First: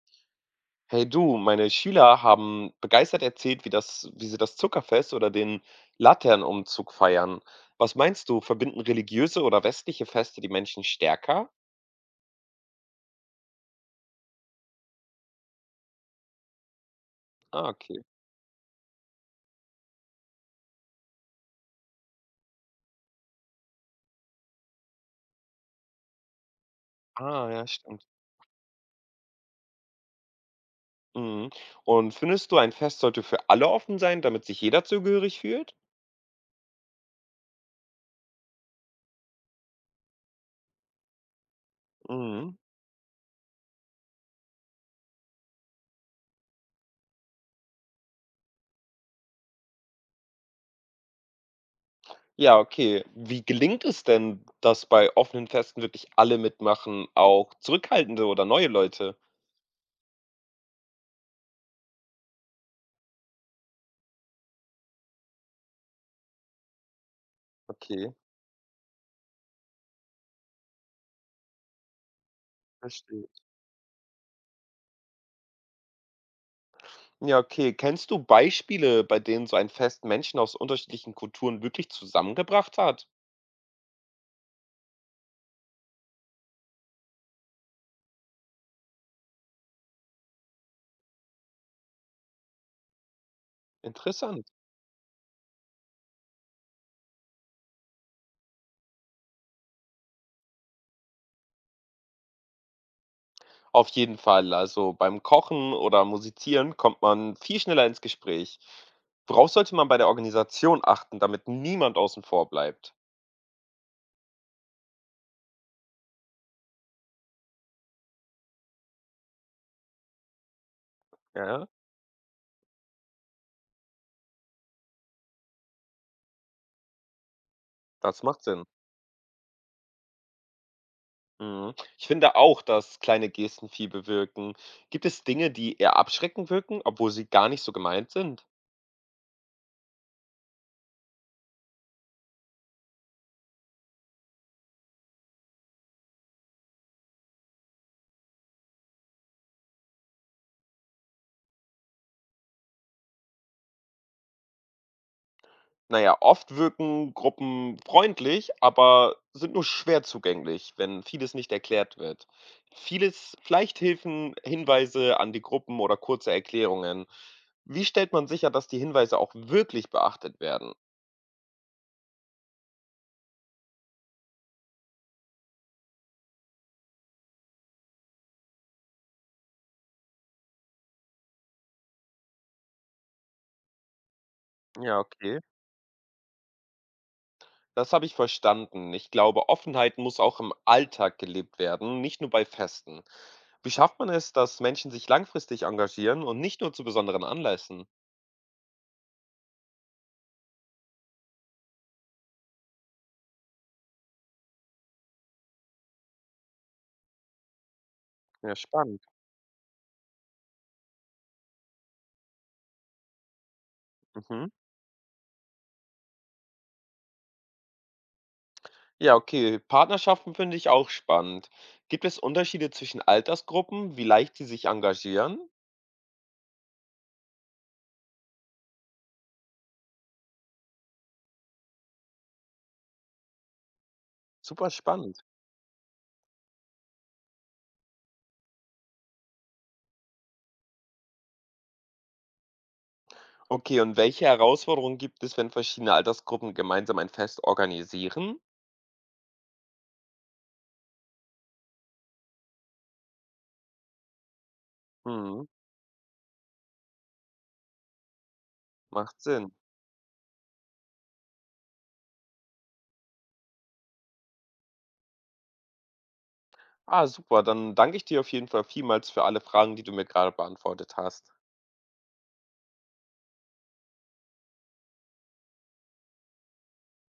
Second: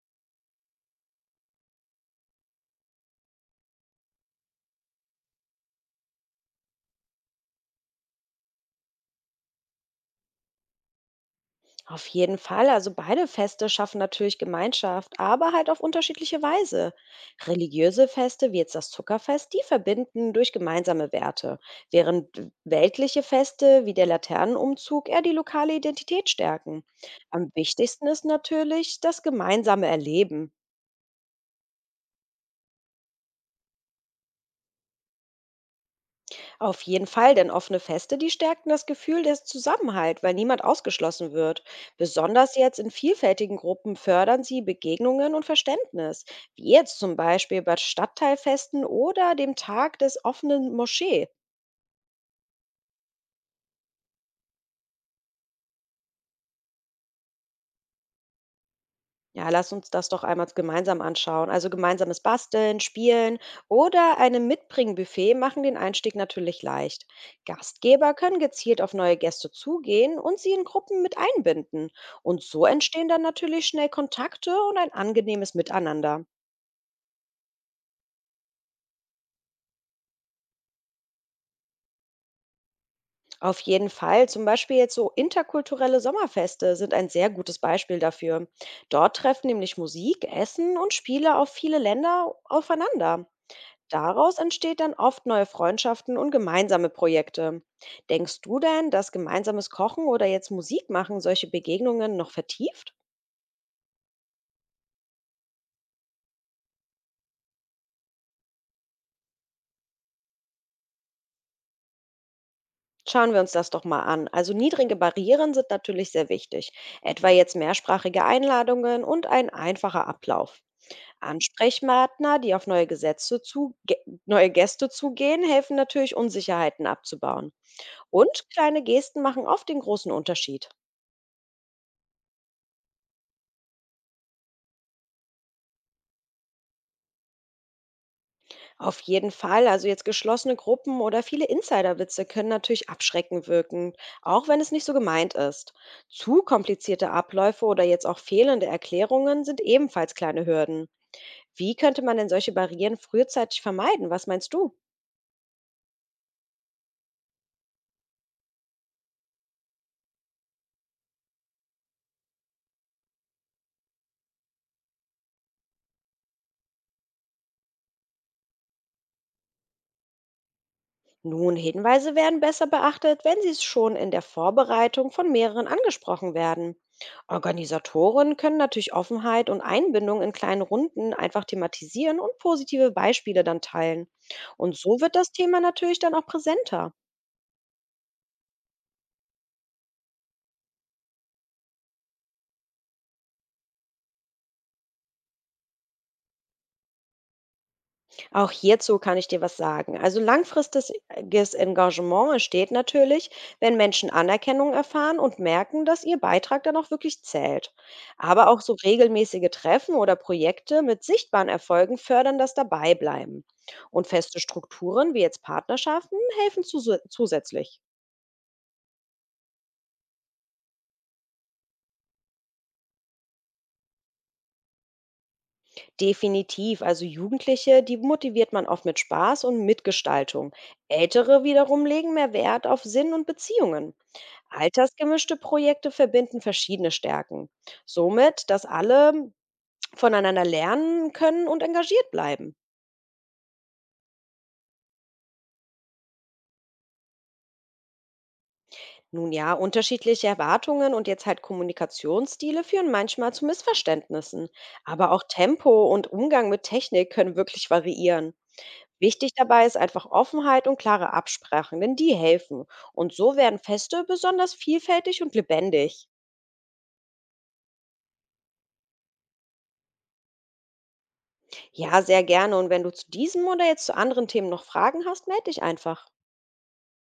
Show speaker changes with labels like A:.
A: Hey du, meine Schüler haben begeistert erzählt, wie sie das Zuckerfest oder den Laternenumzug feiern. Was meinst du, verbinden religiöse oder westliche Feste die Menschen stärker?
B: Auf jeden Fall. Also beide Feste schaffen natürlich Gemeinschaft, aber halt auf unterschiedliche Weise.
A: Ah, okay.
B: Religiöse Feste wie jetzt das Zuckerfest, die verbinden durch gemeinsame Werte, während weltliche Feste wie der Laternenumzug eher die lokale Identität stärken.
A: Ah,
B: Am
A: ja, stimmt.
B: wichtigsten ist natürlich das gemeinsame Erleben.
A: Mhm. Und findest du, ein Fest sollte für alle offen sein, damit sich jeder zugehörig fühlt?
B: Auf jeden Fall, denn offene Feste, die stärken das Gefühl des Zusammenhalt, weil niemand ausgeschlossen wird.
A: Mhm.
B: Besonders jetzt in vielfältigen Gruppen fördern sie Begegnungen und Verständnis, wie jetzt zum Beispiel bei Stadtteilfesten oder dem Tag des offenen Moschee.
A: Ja, okay. Wie gelingt es denn, dass bei offenen Festen wirklich alle mitmachen, auch zurückhaltende oder neue Leute?
B: Ja, lass uns das doch einmal gemeinsam anschauen. Also gemeinsames Basteln, Spielen oder einem Mitbringbuffet machen den Einstieg natürlich leicht.
A: Okay,
B: Gastgeber können gezielt auf neue Gäste zugehen und sie in Gruppen mit einbinden. Und so entstehen dann
A: verstehe.
B: natürlich schnell Kontakte und ein angenehmes Miteinander.
A: Ja, okay. Kennst du Beispiele, bei denen so ein Fest Menschen aus unterschiedlichen Kulturen wirklich zusammengebracht hat?
B: Auf jeden Fall, zum Beispiel jetzt so interkulturelle Sommerfeste sind ein sehr gutes Beispiel dafür. Dort treffen nämlich Musik, Essen und Spiele auf viele Länder aufeinander. Daraus
A: Interessant.
B: entsteht dann oft neue Freundschaften und gemeinsame Projekte. Denkst du denn, dass gemeinsames Kochen oder jetzt Musik machen solche Begegnungen noch vertieft?
A: Auf jeden Fall. Also beim Kochen oder Musizieren kommt man viel schneller ins Gespräch. Worauf sollte man bei der Organisation achten, damit niemand außen vor bleibt?
B: Schauen wir uns das doch mal an. Also niedrige Barrieren sind natürlich sehr wichtig, etwa jetzt mehrsprachige Einladungen und ein einfacher Ablauf.
A: Ja,
B: Ansprechpartner, die auf neue, Gesetze zu, ge- neue Gäste zugehen, helfen natürlich, Unsicherheiten abzubauen.
A: das macht
B: Und
A: Sinn.
B: kleine Gesten machen oft den großen Unterschied.
A: Mhm. Ich finde auch, dass kleine Gesten viel bewirken. Gibt es Dinge, die eher abschreckend wirken, obwohl sie gar nicht so gemeint sind?
B: Auf jeden Fall. Also jetzt geschlossene Gruppen oder viele Insiderwitze können natürlich abschreckend wirken, auch wenn es nicht so gemeint ist. Zu komplizierte Abläufe oder jetzt auch fehlende Erklärungen sind ebenfalls kleine Hürden. Wie könnte man denn solche Barrieren frühzeitig vermeiden? Was meinst du?
A: Na ja, oft wirken Gruppen freundlich, aber sind nur schwer zugänglich, wenn vieles nicht erklärt wird. Vieles, vielleicht helfen Hinweise an die Gruppen oder kurze Erklärungen. Wie stellt man sicher, dass die Hinweise auch wirklich beachtet werden?
B: Nun, Hinweise werden besser beachtet, wenn sie schon in der Vorbereitung von mehreren angesprochen werden. Organisatoren können natürlich Offenheit und Einbindung in kleinen Runden einfach thematisieren und positive Beispiele dann teilen. Und
A: Ja,
B: so wird das
A: okay.
B: Thema natürlich dann auch präsenter.
A: Das habe ich verstanden. Ich glaube, Offenheit muss auch im Alltag gelebt werden, nicht nur bei Festen. Wie schafft man es, dass Menschen sich langfristig engagieren und nicht nur zu besonderen Anlässen?
B: Auch hierzu kann ich dir was sagen. Also langfristiges Engagement entsteht natürlich, wenn Menschen Anerkennung erfahren und merken, dass ihr Beitrag dann auch wirklich zählt. Aber
A: Ja,
B: auch so
A: spannend.
B: regelmäßige Treffen oder Projekte mit sichtbaren Erfolgen fördern das Dabeibleiben. Und feste
A: Mhm.
B: Strukturen wie jetzt Partnerschaften helfen zusätzlich.
A: Ja, okay. Partnerschaften finde ich auch spannend. Gibt es Unterschiede zwischen Altersgruppen, wie leicht sie sich engagieren?
B: Definitiv, also Jugendliche, die motiviert man oft mit Spaß und Mitgestaltung. Ältere wiederum legen mehr Wert auf Sinn und Beziehungen.
A: Super spannend.
B: Altersgemischte Projekte verbinden verschiedene Stärken, somit, dass alle voneinander lernen können und engagiert bleiben.
A: Okay, und welche Herausforderungen gibt es, wenn verschiedene Altersgruppen gemeinsam ein Fest organisieren?
B: Nun ja, unterschiedliche Erwartungen und jetzt halt Kommunikationsstile führen manchmal zu Missverständnissen, aber auch
A: Hm,
B: Tempo und Umgang mit Technik können wirklich variieren.
A: macht
B: Wichtig
A: Sinn.
B: dabei ist einfach Offenheit und klare Absprachen, denn die helfen. Und so werden Feste besonders vielfältig und lebendig.
A: Ah, super. Dann danke ich dir auf jeden Fall vielmals für alle Fragen, die du mir gerade beantwortet hast.
B: Ja, sehr gerne. Und wenn du zu diesem oder jetzt zu anderen Themen noch Fragen hast, melde dich einfach.